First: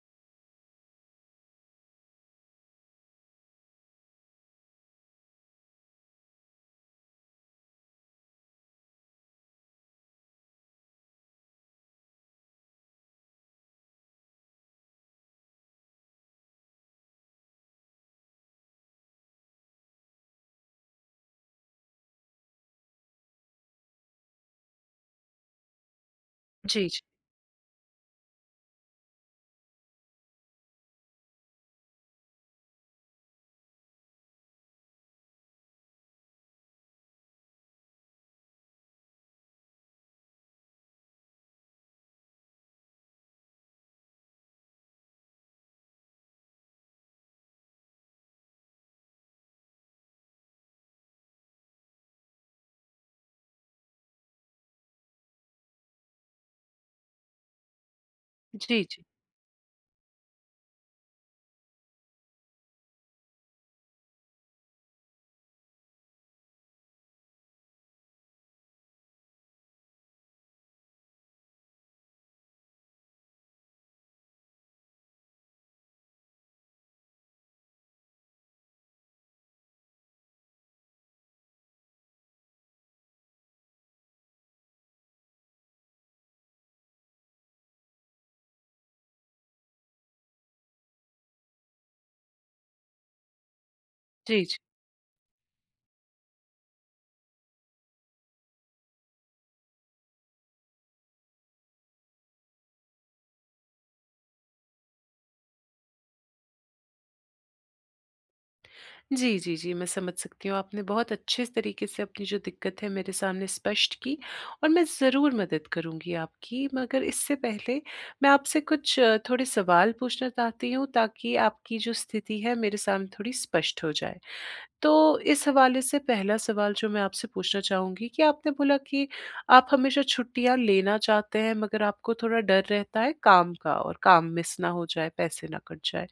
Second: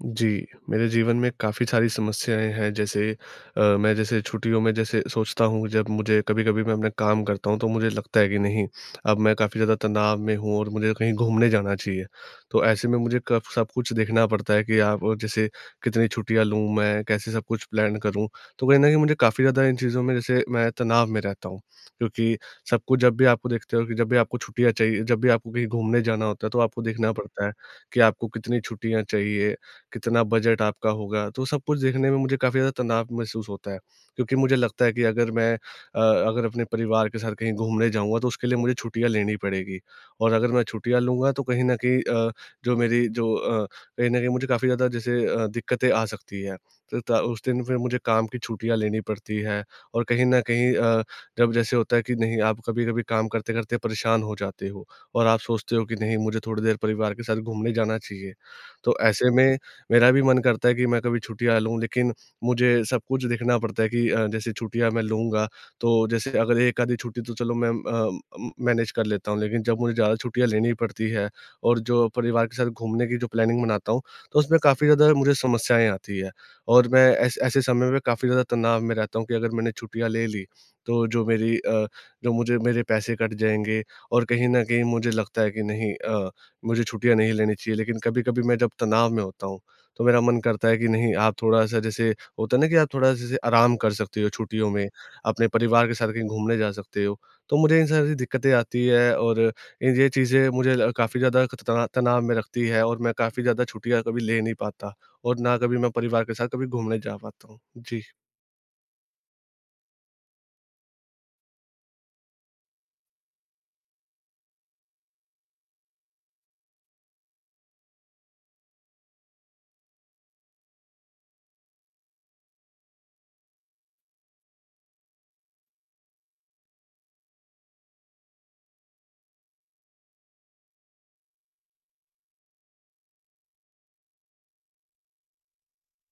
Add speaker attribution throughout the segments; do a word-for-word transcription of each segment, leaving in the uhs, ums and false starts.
Speaker 1: जी, मेरे जीवन में काफ़ी सारी समस्याएँ हैं, जैसे अ, मैं जैसे छुट्टियों में जैसे सोचता हूँ जब मुझे कभी-कभी मैं अपना काम करता हूँ तो मुझे लगता है कि नहीं अब मैं काफ़ी ज़्यादा तनाव में हूँ और मुझे कहीं घूमने जाना चाहिए। तो ऐसे में मुझे कफ सब कुछ देखना पड़ता है कि आ ब जैसे कितनी छुट्टियाँ लूँ मैं? कैसे सब कुछ प्लान करूँ? तो कहीं न कहीं मुझे काफ़ी ज़्यादा इन चीज़ों में जैसे मैं तनाव में रहता हूँ, क्योंकि सब कुछ जब भी आपको देखते हो कि, जब भी आपको छुट्टियाँ चाहिए जब भी आपको कहीं घूमने जाना होता है तो आपको
Speaker 2: जी, जी।
Speaker 1: देखना पड़ता है कि आपको कितनी छुट्टियाँ चाहिए, कितना बजट आपका होगा? तो सब कुछ देखने में मुझे काफ़ी ज़्यादा तनाव महसूस होता है। क्योंकि मुझे लगता है कि अगर मैं अ, अगर अपने परिवार के साथ कहीं घूमने जाऊँगा तो उसके लिए मुझे छुट्टियाँ लेनी पड़ेगी। और अगर मैं छुट्टियाँ लूँगा तो कहीं न कहीं अ, जो मेरी जो अ, कहीं न कहीं मुझे काफ़ी जैसे अ, ज़्यादा दिक्कतें आ सकती है। त ता उस दिन फिर मुझे काम की छुट्टियाँ लेनी पड़ती है और कहीं न कहीं अ, जब जैसे होता है कि नहीं आप कभी-कभी काम करते-करते परेशान हो जाते हो और आप सोचते हो कि नहीं मुझे थोड़ी देर परिवार के साथ घूमने जाना चाहिए।
Speaker 2: जी,
Speaker 1: तो
Speaker 2: जी।
Speaker 1: ऐसे में मेरा भी मन करता है कि मैं कभी छुट्टियाँ लूँ, लेकिन मुझे सब कुछ देखना पड़ता है कि अ, जैसे छुट्टियाँ मैं लूँगा तो जैसे अगर एक आधी छुट्टी तो चलो मैं म अ उम, मैनेज कर लेता हूँ लेकिन जब मुझे ज्यादा छुट्टियाँ लेनी पड़ती है और जो परिवार के साथ घूमने की जो प्लानिंग बनाता हूँ तो उसमें काफ़ी ज़्यादा मुझे समस्याएँ आती हैं। और मैं ऐ ऐसे समय में काफ़ी ज़्यादा तनाव में रहता हूँ कि अगर मैंने छुट्टियाँ ले ली तो जो मेरी अ, जो मुझे मेरे पैसे कट जाएँगे और कहीं न कहीं मुझे लगता है कि नहीं अ, मुझे छुट्टियाँ नहीं लेनी चाहिए, लेकिन कभी-कभी मैं जब तनाव में होता हूँ, तो मेरा मन करता है कि नहीं आप थोड़ा-सा जैसे होता है ना कि आप थोड़ा-सा जैसे आराम कर सकते हो
Speaker 2: जी, जी।
Speaker 1: छुट्टियों में। अपने परिवार के साथ कहीं घूमने जा सकते हो, तो मुझे इस तरह से दिक्कतें आती हैं और ये चीज़ें मुझे काफ़ी ज़्यादा एक त तनाव में रखती है और मैं काफ़ी ज़्यादा छुट्टियाँ कभी ले नहीं पाता और ना कभी मैं परिवार के साथ कभी घूमने जा पाता हूँ, जी।
Speaker 2: जी, जी, जी मैं समझ सकती हूँ आपने बहुत अच्छे तरीके से अपनी जो दिक्कत है मेरे सामने स्पष्ट की, और मैं ज़रूर मदद करूँगी आपकी, मगर इससे पहले मैं आपसे कुछ थोड़े सवाल पूछना चाहती हूँ ताकि आपकी जो स्थिति है, मेरे सामने थोड़ी स्पष्ट हो जाए। तो इस हवाले से पहला सवाल जो मैं आपसे पूछना चाहूँगी कि, आपने बोला कि आप हमेशा छुट्टियाँ लेना चाहते हैं, मगर आपको थोड़ा डर रहता है काम का और काम मिस ना हो जाए, पैसे ना कट जाए,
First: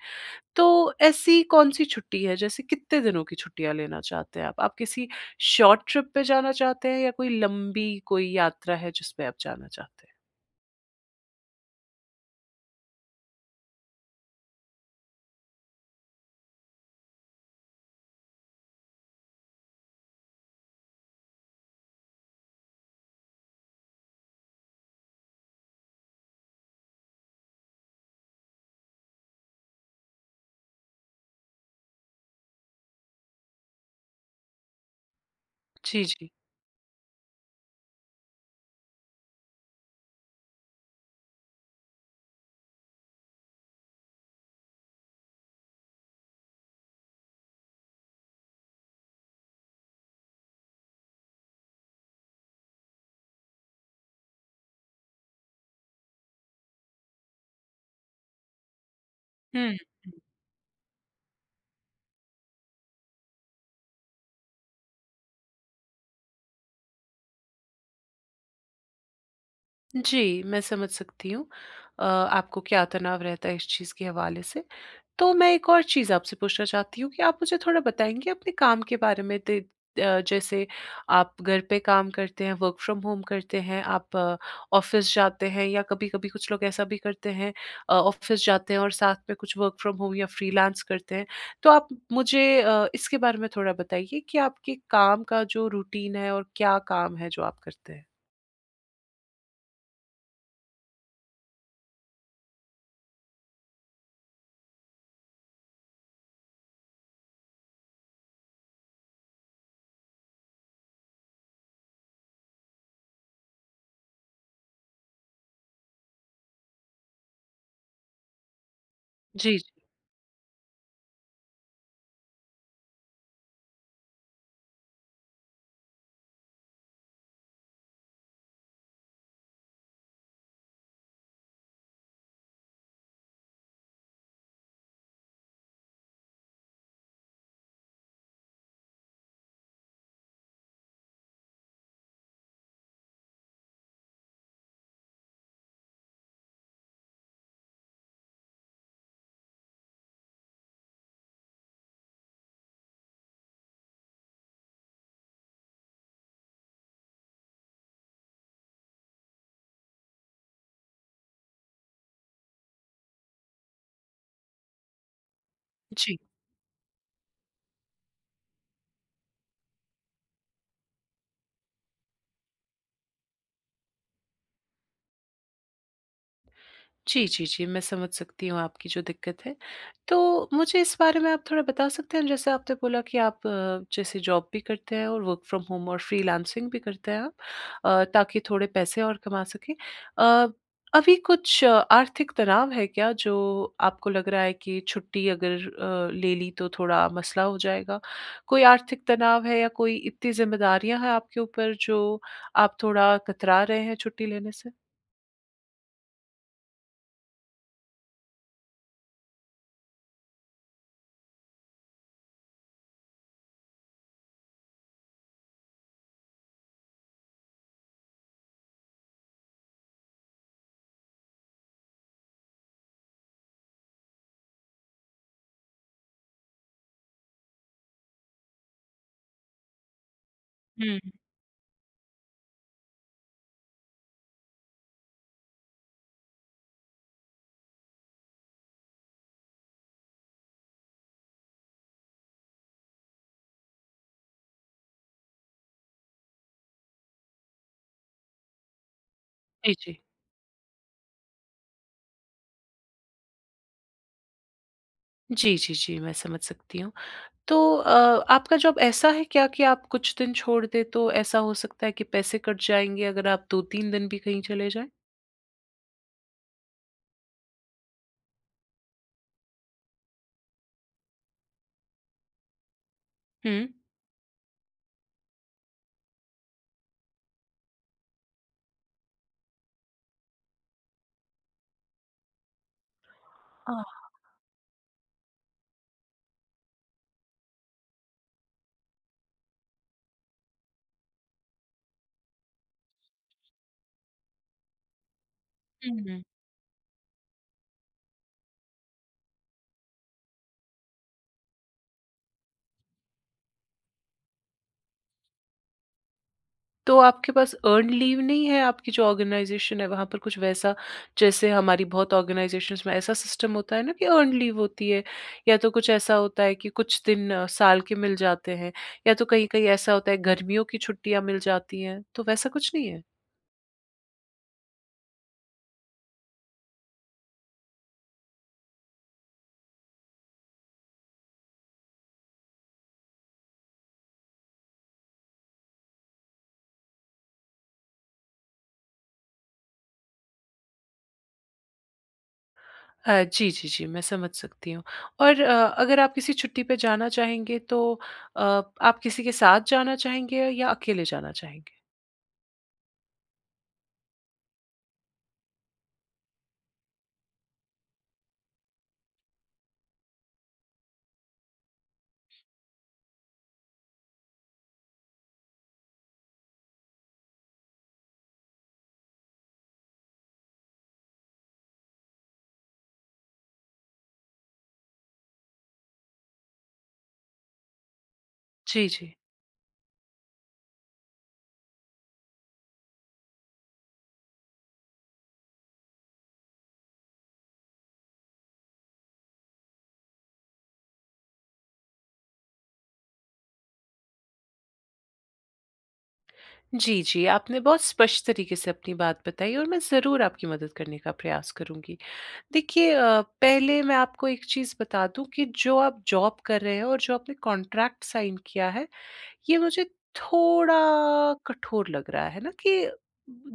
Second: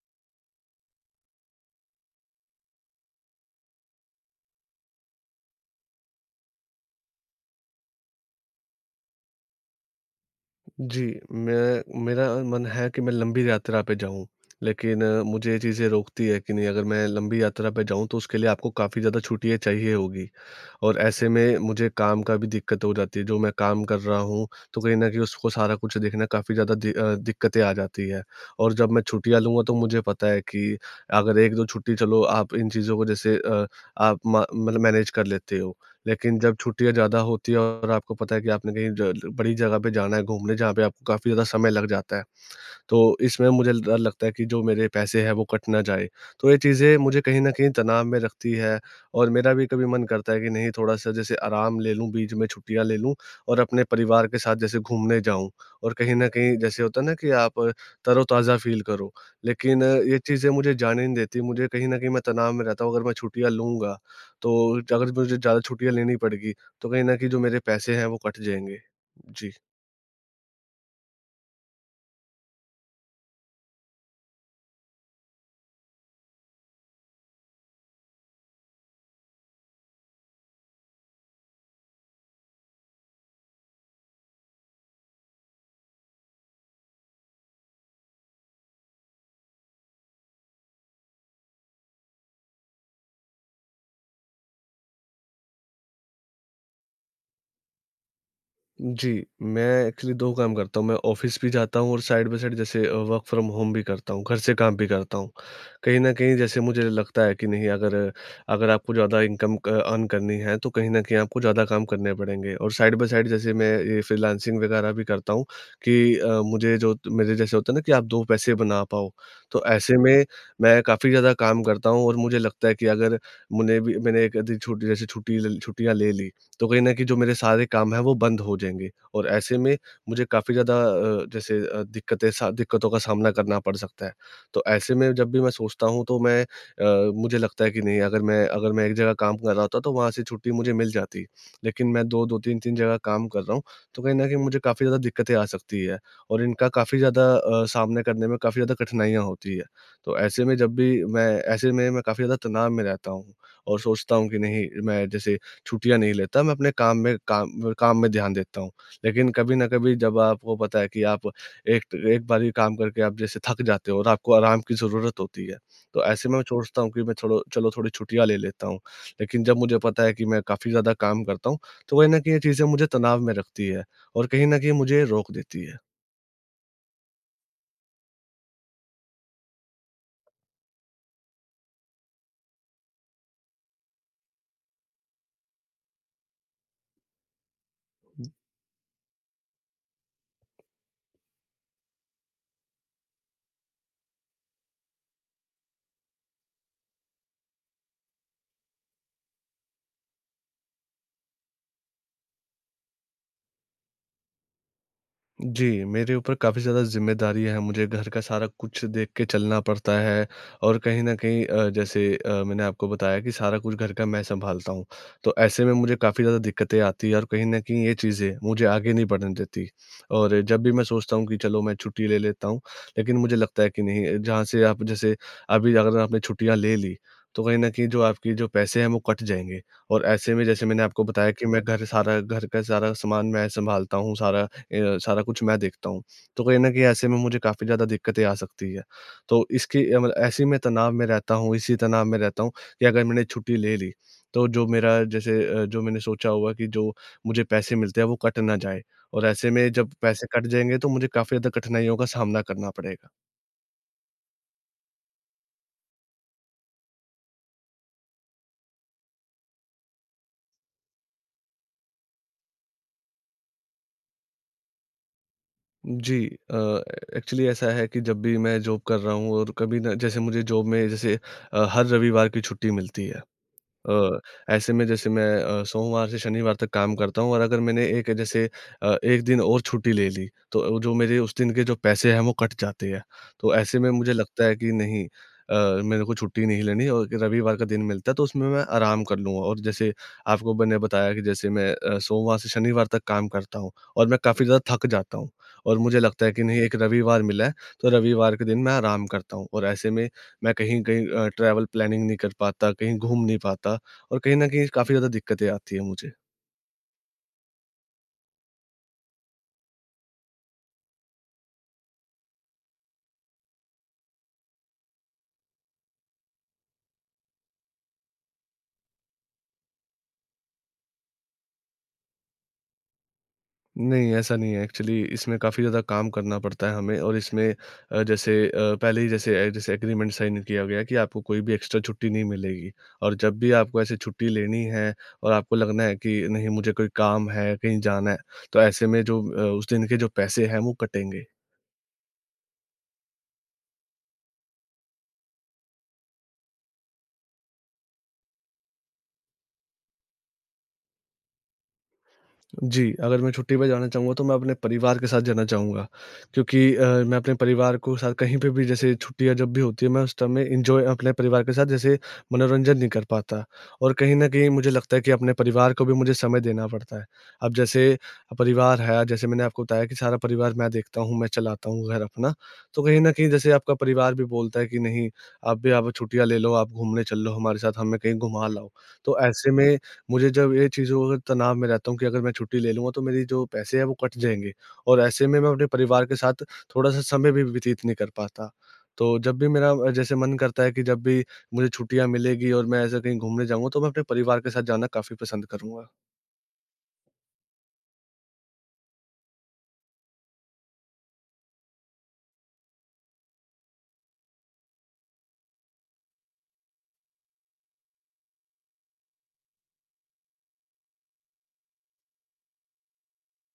Speaker 2: तो ऐसी कौन-सी छुट्टी है जैसे कितने दिनों की छुट्टियाँ लेना चाहते हैं आप? आप किसी शॉर्ट ट्रिप पे जाना चाहते हैं या कोई लंबी कोई यात्रा है जिसपे आप जाना चाहते हैं?
Speaker 1: जी, मैं मेरा मन है कि मैं लंबी यात्रा पे जाऊँ लेकिन मुझे ये चीज़ें रोकती है कि नहीं अगर मैं लंबी यात्रा पे जाऊँ तो उसके लिए आपको काफ़ी ज़्यादा छुट्टियाँ चाहिए होगी। और ऐसे में मुझे काम का भी दिक्कत हो जाती है, जो मैं काम कर रहा हूँ तो कहीं न कहीं उसको सारा कुछ देखना काफ़ी ज्यादा दि अ, दिक्कतें आ जाती हैं। और जब मैं छुट्टियाँ लूँगा तो मुझे पता है कि अगर एक दो छुट्टी चलो आप इन चीजों को जैसे अ, आप मा मतलब मैनेज कर लेते हो,
Speaker 2: जी, जी।
Speaker 1: लेकिन जब छुट्टियाँ ज्यादा होती हैं और आपको पता है कि आपने कहीं ज बड़ी जगह पे जाना है घूमने जहाँ पे आपको काफ़ी ज्यादा समय लग जाता है। तो इसमें मुझे डर लगता है कि जो मेरे पैसे हैं वो कट ना जाए, तो ये चीज़ें मुझे कहीं न कहीं तनाव में रखती है और मेरा भी कभी मन करता है कि नहीं थोड़ा-सा जैसे आराम ले लूँ, बीच में छुट्टियाँ ले लूँ और अपने परिवार के साथ जैसे घूमने जाऊँ और कहीं न कहीं जैसे होता है ना कि आप तरोताज़ा फील करो,
Speaker 2: हुँ,
Speaker 1: लेकिन ये
Speaker 2: हुँ।
Speaker 1: चीज़ें मुझे जाने नहीं देती। मुझे कहीं न कहीं मैं तनाव में रहता हूँ अगर मैं छुट्टियाँ लूँगा तो अगर मुझे ज्यादा छुट्टियाँ लेनी पड़ेगी, तो कहीं न कहीं जो मेरे पैसे हैं वो कट जाएँगे। जी।
Speaker 2: जी, मैं समझ सकती हूँ। अ, आपको क्या तनाव रहता है इस चीज़ के हवाले से। तो मैं एक और चीज़ आपसे पूछना चाहती हूँ कि आप मुझे थोड़ा बताएँगे अपने काम के बारे में ते अ, जैसे आप घर पे काम करते हैं, वर्क़ फ़्रॉम होम करते हैं, आप ऑफ़िस जाते हैं या कभी-कभी कुछ लोग ऐसा भी करते हैं अ, ऑफ़िस जाते हैं और साथ में कुछ वर्क़ फ़्रॉम होम या फ्रीलांस करते हैं। तो आप मुझे अ, इसके बारे में थोड़ा बताइए कि आपके काम का जो रूटीन है और क्या काम है जो आप करते हैं?
Speaker 1: जी, मैं एक्चुअली दो काम करता हूँ मैं ऑफ़िस भी जाता हूँ और साइड बाई साइड जैसे अ, वर्क़ फ़्रॉम होम भी करता हूँ, घर से काम भी करता हूँ। कहीं न कहीं जैसे मुझे लगता है कि नहीं, अगर अगर आपको ज़्यादा इनकम क अर्न करनी है तो कहीं न कहीं आपको ज़्यादा काम करने पड़ेंगे और साइड बाई साइड जैसे मैं ये फ़्रीलान्सिंग वगैरह भी करता हूँ, कि अ, मुझे जो मेरे जैसे होता है ना कि आप दो पैसे बना पाओ,
Speaker 2: जी।
Speaker 1: तो ऐसे में, मैं काफ़ी ज़्यादा काम करता हूँ और मुझे लगता है कि अगर मुझे भी मैंने एक आध दिन छुट्टी जैसे ल छुट्टियाँ ले ली, तो कहीं न कहीं जो मेरे सारे काम है वो बंद हो जाएँगे। और ऐसे में मुझे काफ़ी ज़्यादा अ, जैसे अ, दिक्कतें सा दिक्कतों का सामना करना पड़ सकता है। तो ऐसे में जब भी मैं सोचता हूँ तो मैं अ, मुझे लगता है कि नहीं अगर मैं अगर मैं एक जगह काम कर रहा होता, तो वहाँ से छुट्टी मुझे मिल जाती। लेकिन मैं दो दो तीन तीन जगह काम कर रहा हूँ, तो कहीं न कहीं मुझे काफ़ी ज़्यादा दिक्कतें आ सकती है, और इनका काफ़ी ज़्यादा अ, सामना करने में काफ़ी ज़्यादा कठिनाइयाँ होती है। तो ऐसे में जब भी मैं ऐसे में, मैं काफ़ी ज़्यादा तनाव में रहता हूँ और सोचता हूँ कि नहीं मैं जैसे छुट्टियाँ नहीं लेता मैं अपने काम में काम काम में ध्यान देता हूँ। लेकिन कभी न कभी जब आपको पता है कि आप एक एक बारी काम करके आप जैसे थक जाते हो और आपको आराम की ज़रूरत होती है, तो
Speaker 2: जी।
Speaker 1: ऐसे में मैं चोचता हूँ कि मैं चलो चलो थोड़ी छुट्टियाँ ले लेता हूँ। लेकिन जब मुझे पता है कि मैं काफ़ी ज़्यादा काम करता हूँ, तो वही ना कि ये चीज़ें मुझे तनाव में रखती है और कहीं न कहीं मुझे रोक देती है।
Speaker 2: जी, जी, जी। मैं समझ सकती हूँ आपकी जो दिक्कत है, तो मुझे इस बारे में आप थोड़ा बता सकते हैं जैसे आपने बोला कि आप अ, जैसे जॉब भी करते हैं और वर्क़ फ्रॉम होम और फ्रीलांसिंग भी करते हैं अ, ताकि थोड़े पैसे और कमा सकें। अ, अभी कुछ आर्थिक तनाव है क्या जो आपको लग रहा है कि छुट्टी अगर अ, ले ली तो थोड़ा मसला हो जाएगा, कोई आर्थिक तनाव है या कोई इतनी ज़िम्मेदारियाँ हैं आपके ऊपर जो आप थोड़ा कतरा रहे हैं छुट्टी लेने से?
Speaker 1: जी, मेरे ऊपर काफ़ी ज़्यादा ज़िम्मेदारी है मुझे घर का सारा कुछ देख के चलना पड़ता है। और कहीं न कहीं अ, जैसे अ, मैंने आपको बताया कि सारा कुछ घर का मैं सँभालता हूँ, तो ऐसे में मुझे काफ़ी ज़्यादा दिक्कतें आती हैं और कहीं न कहीं ये चीज़ें मुझे आगे नहीं बढ़ने देती। और जब भी मैं सोचता हूँ कि चलो मैं छुट्टी ले लेता हूँ, लेकिन मुझे लगता है कि नहीं जहाँ से आप जैसे अभी अगर आपने छुट्टियाँ ले ली, तो कहीं न कहीं जो आपके जो पैसे हैं वो कट जाएँगे और ऐसे में जैसे मैंने
Speaker 2: हुँ।
Speaker 1: आपको बताया कि मैं घर सारा घर का सारा सामान मैं सँभालता हूँ सारा अ, सारा कुछ मैं देखता हूँ। तो कहीं न कहीं ऐसे में मुझे काफ़ी ज़्यादा दिक्कतें आ सकती है, तो इसकी अ, मतलब ऐसे में तनाव में रहता हूँ इसी तनाव में रहता हूँ कि अगर मैंने छुट्टी ले ली, तो जो मेरा जैसे अ, जो मैंने सोचा होगा कि जो मुझे पैसे मिलते हैं वो कट ना जाए। और ऐसे में
Speaker 2: जी,
Speaker 1: जब
Speaker 2: जी।
Speaker 1: पैसे कट जाएँगे तो मुझे काफ़ी ज़्यादा कठिनाइयों का सामना करना पड़ेगा।
Speaker 2: जी, जी, जी, मैं समझ सकती हूँ। तो अ, आपका जॉब ऐसा है क्या कि आप कुछ दिन छोड़ दें, तो ऐसा हो सकता है कि पैसे कट जाएँगे, अगर आप दो तीन दिन भी कहीं चले जाएँ?
Speaker 1: जी, अ, एक्चुअली ऐसा है कि जब भी मैं जॉब कर रहा हूँ और कभी ना, जैसे मुझे जॉब में जैसे अ, हर रविवार की छुट्टी मिलती है।
Speaker 2: हुँ।
Speaker 1: अ, ऐसे में, जैसे मैं अ, सोमवार से शनिवार तक काम करता हूँ और अगर मैंने एक जैसे अ, एक दिन और छुट्टी ले ली, तो जो मेरे उस दिन के जो पैसे हैं, वो कट जाते हैं। तो ऐसे
Speaker 2: अह।
Speaker 1: में मुझे लगता है कि, "नहीं अ, मेरे को छुट्टी नहीं लेनी और रविवार का दिन मिलता है, तो उसमें मैं आराम कर लूँगा।" और जैसे आपको मैंने बताया कि जैसे मैं अ, सोमवार से शनिवार तक काम करता हूँ और मैं काफ़ी ज़्यादा थक जाता हूँ और
Speaker 2: हुँ,
Speaker 1: मुझे
Speaker 2: हुँ।
Speaker 1: लगता है कि, "नहीं, एक रविवार मिला है, तो रविवार के दिन मैं आराम करता हूँ।" और ऐसे में, मैं कहीं-कहीं अ, ट्रैवल प्लानिंग नहीं कर पाता, कहीं घूम नहीं पाता और कहीं न कहीं काफ़ी ज़्यादा दिक्कतें आती हैं मुझे।
Speaker 2: तो आपके पास अर्न्ड लीव नहीं है? आपकी जो ऑर्गनाइज़ेशन है, वहाँ पर कुछ वैसा, जैसे हमारी बहुत ऑर्गनाइज़ेशन्स में ऐसा सिस्टम होता है ना कि अर्न्ड लीव होती है, या तो कुछ ऐसा होता है कि कुछ दिन साल के मिल जाते हैं, या तो कहीं-कहीं ऐसा होता है, गर्मियों की छुट्टियाँ मिल जाती हैं। तो वैसा कुछ नहीं है?
Speaker 1: नहीं, ऐसा नहीं है, एक्चुअली इसमें काफ़ी ज़्यादा काम करना पड़ता है हमें और इसमें अ, जैसे अ, पहले ही जैसे अ, जैसे एग्रीमेंट साइन किया गया कि आपको कोई भी एक्स्ट्रा छुट्टी नहीं मिलेगी, और जब भी आपको ऐसे छुट्टी लेनी है, और आपको लगना है कि नहीं, मुझे कोई काम है, कहीं जाना है, तो ऐसे में जो अ, उस दिन के जो पैसे हैं, वो कटेंगे।
Speaker 2: अ, जी, जी, जी, मैं समझ सकती हूँ और अ, अगर आप किसी छुट्टी पे जाना चाहेंगे तो अ, आप किसी के साथ जाना चाहेंगे या अकेले जाना चाहेंगे?
Speaker 1: जी, अगर मैं छुट्टी पे जाना चाहूँगा, तो मैं अपने परिवार के साथ जाना चाहूँगा क्योंकि अ, मैं अपने परिवार को साथ कहीं पे भी जैसे छुट्टियाँ जब भी होती हैं, मैं उस टाइम में एन्जॉय अपने परिवार के साथ जैसे मनोरंजन नहीं कर पाता। और कहीं न कहीं मुझे लगता है कि, अपने परिवार को भी मुझे समय देना पड़ता है। अब जैसे अ, परिवार है, जैसे मैंने आपको बताया कि सारा परिवार मैं देखता हूँ, मैं चलाता हूँ घर अपना, तो कहीं न कहीं जैसे आपका परिवार भी बोलता है कि, "नहीं, आप भी अब छुट्टियाँ ले लो। आप घूमने चल लो हमारे साथ, हमें कहीं घुमा लाओ।"
Speaker 2: जी, जी।
Speaker 1: तो ऐसे में मुझे जब ये चीज़ों को अ, तनाव में रहता हूँ कि अगर मैं छुट्टी ले लूँगा, तो मेरे जो पैसे हैं वो कट जाएँगे, और ऐसे में मैं अपने परिवार के साथ थोड़ा-सा समय भी व्यतीत नहीं कर पाता। तो जब भी मेरा अ, जैसे मन करता है कि जब भी मुझे छुट्टियाँ मिलेंगी और मैं ऐसे कहीं घूमने जाऊँगा, तो मैं अपने परिवार के साथ जाना काफ़ी पसंद करूँगा।
Speaker 2: जी, जी। आपने बहुत स्पष्ट तरीके से अपनी बात बताई और मैं ज़रूर आपकी मदद करने का प्रयास करूँगी। देखिए अ, पहले मैं आपको एक चीज़ बता दूँ कि जो आप जॉब कर रहे हैं और जो आपने कॉन्ट्रैक्ट साइन किया है, ये मुझे थोड़ा कठोर लग रहा, है ना? कि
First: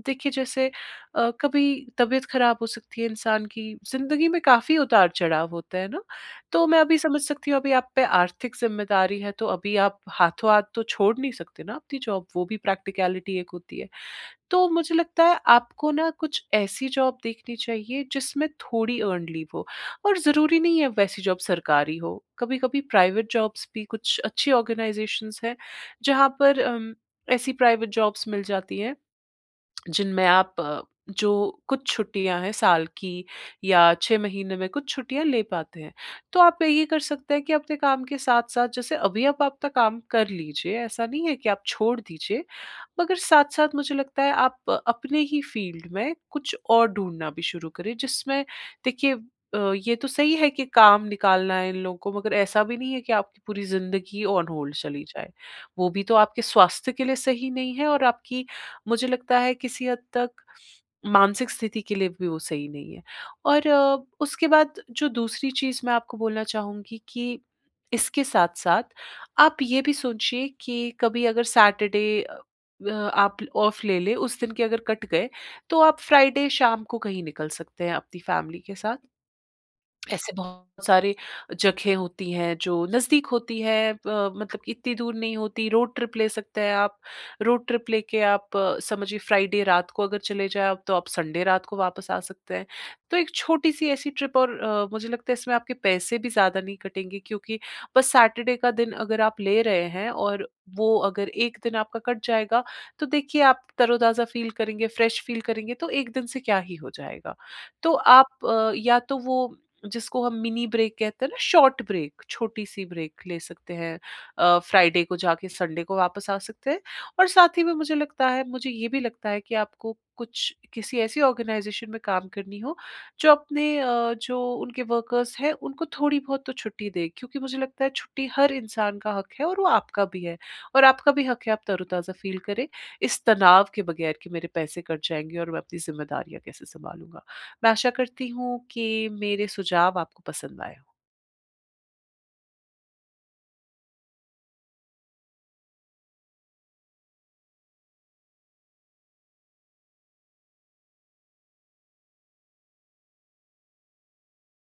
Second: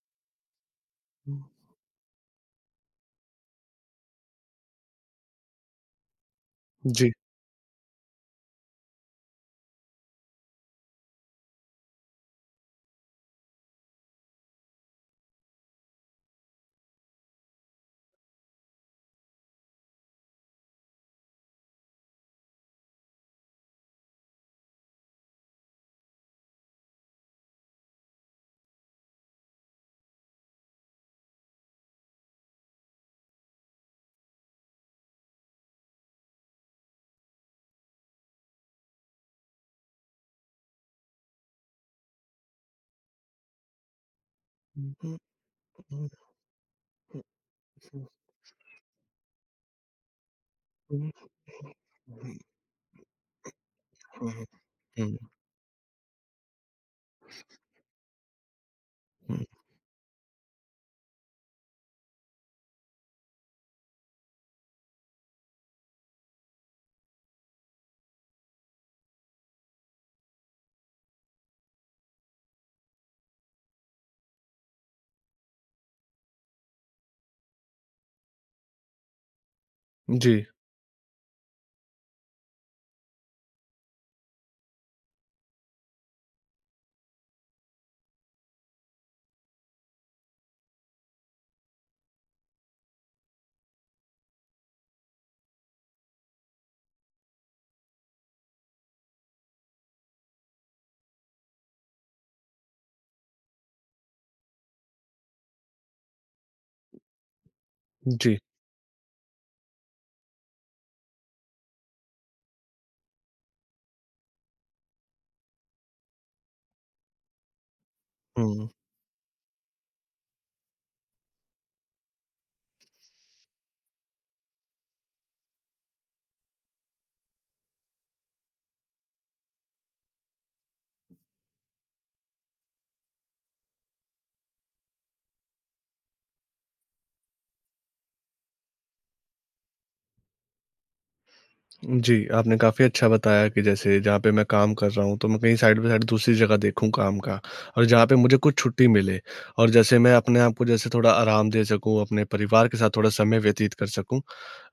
Speaker 2: देखिए जैसे अ,
Speaker 1: हुँ।
Speaker 2: कभी तबीयत खराब हो सकती है इंसान की, ज़िंदगी में काफ़ी उतार-चढ़ाव होता है ना। तो मैं अभी
Speaker 1: जी।
Speaker 2: समझ सकती हूँ अभी आप पे आर्थिक जिम्मेदारी है तो अभी आप हाथों-हाथ तो छोड़ नहीं सकते ना आपकी जॉब, वो भी प्रक्टिकैलिटी एक होती है। तो मुझे लगता है आपको ना कुछ ऐसी जॉब देखनी चाहिए जिसमें थोड़ी अर्न्ड लीव हो और ज़रूरी नहीं है वैसी जॉब सरकारी हो। कभी-कभी प्राइवेट जॉब्स भी कुछ अच्छी आर्गेनाइजेशंस हैं जहाँ पर उम, ऐसी प्राइवेट जॉब्स मिल जाती हैं, जिनमें आप जो कुछ छुट्टियाँ हैं साल की या छह महीने में कुछ छुट्टियाँ ले पाते हैं। तो आप ये कर सकते हैं कि अपने काम के साथ-साथ जैसे अभी आप आपका काम कर लीजिए, ऐसा नहीं है कि आप छोड़ दीजिए। मगर साथ-साथ मुझे लगता है आप अपने ही फ़ील्ड में कुछ और ढूँढना भी शुरू करें जिसमें देखिए अ, ये तो सही है कि काम निकालना है इन लोगों को मगर ऐसा भी नहीं है कि आपकी पूरी ज़िंदगी
Speaker 1: हुँ, हुँ।
Speaker 2: ऑन होल्ड चली
Speaker 1: हुँ।
Speaker 2: जाए। वो भी तो आपके स्वास्थ्य के लिए सही नहीं है और आपकी मुझे लगता
Speaker 1: हुँ।
Speaker 2: है किसी हद तक मानसिक स्थिति के लिए भी वो सही नहीं है। और उसके बाद जो दूसरी चीज़ मैं आपको बोलना चाहूँगी कि इसके साथ-साथ आप ये भी सोचिए कि कभी अगर सैटरडे अ, व आप ऑफ़ ले लें, उस दिन के अगर कट गए तो आप फ्राइडे शाम को कहीं निकल सकते हैं अपनी फ़ैमिली के साथ। ऐसे
Speaker 1: जी।
Speaker 2: बहुत सारे जगह होती हैं जो नजदीक होती है अ, मतलब इत्ती दूर नहीं होती, रोड ट्रिप ले सकते हैं आप। रोड ट्रिप लेके आप समझिए फ्राइडे रात को अगर चले जाए आप तो आप संडे रात को वापस आ सकते हैं। तो एक छोटी-सी ऐसी ट्रिप और अ, मुझे लगता है इसमें आपके पैसे भी ज़्यादा नहीं कटेंगे क्योंकि बस सैटरडे का दिन अगर आप ले रहे हैं और वो अगर एक दिन आपका कट जाएगा तो देखिए आप तरोताज़ा फ़ील करेंगे, फ़्रेश फ़ील करेंगे, तो एक दिन से क्या ही हो जाएगा? तो
Speaker 1: जी।
Speaker 2: आप या तो वो जिसको हम मिनी ब्रेक कहते हैं ना, शॉर्ट ब्रेक, छोटी-सी ब्रेक ले सकते हैं। अ, फ्राइडे को जाके संडे को वापस आ सकते हैं और साथ ही में मुझे लगता है
Speaker 1: हुँ।
Speaker 2: मुझे ये भी लगता है कि आपको कुछ किसी ऐसी आर्गेनाइज़ेशन में काम करनी हो जो अपने अ, जो उनके वर्कर्स हैं उनको थोड़ी-बहुत तो छुट्टी दे क्योंकि मुझे लगता है छुट्टी हर इंसान का हक है और वो आपका भी है। और आपका भी हक है आप तरोताज़ा फ़ील करें, इस तनाव के बगैर कि मेरे पैसे कट जाएँगे और मैं अपनी जिम्मेदारियाँ कैसे सँभालूँगा। मैं आशा करती हूँ कि मेरे सुझाव आपको पसंद आए हों।
Speaker 1: जी, आपने काफ़ी अच्छा बताया कि जैसे जहाँ पे मैं काम कर रहा हूँ तो मैं कहीं साइड बाय साइड दूसरी जगह देखूँ काम का, और जहाँ पे मुझे कुछ छुट्टी मिले। और जैसे मैं अपने आप को जैसे थोड़ा आराम दे सकूँ, अपने परिवार के साथ थोड़ा समय व्यतीत कर सकूँ।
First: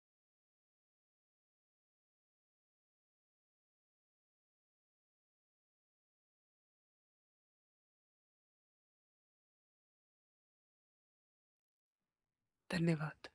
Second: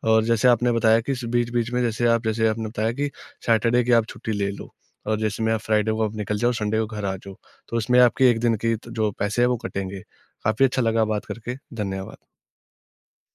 Speaker 1: और जैसे आपने बताया कि इस बीच-बीच में जैसे आप जैसे आपने बताया कि सैटरडे की आप छुट्टी ले लो और जिसमें आप फ्राइडे को आप निकल जाओ, संडे को घर आ जाओ। तो उसमें आपके एक दिन की त जो पैसे हैं वो कटेंगे। काफ़ी अच्छा लगा बात करके। धन्यवाद।
Speaker 2: धन्यवाद।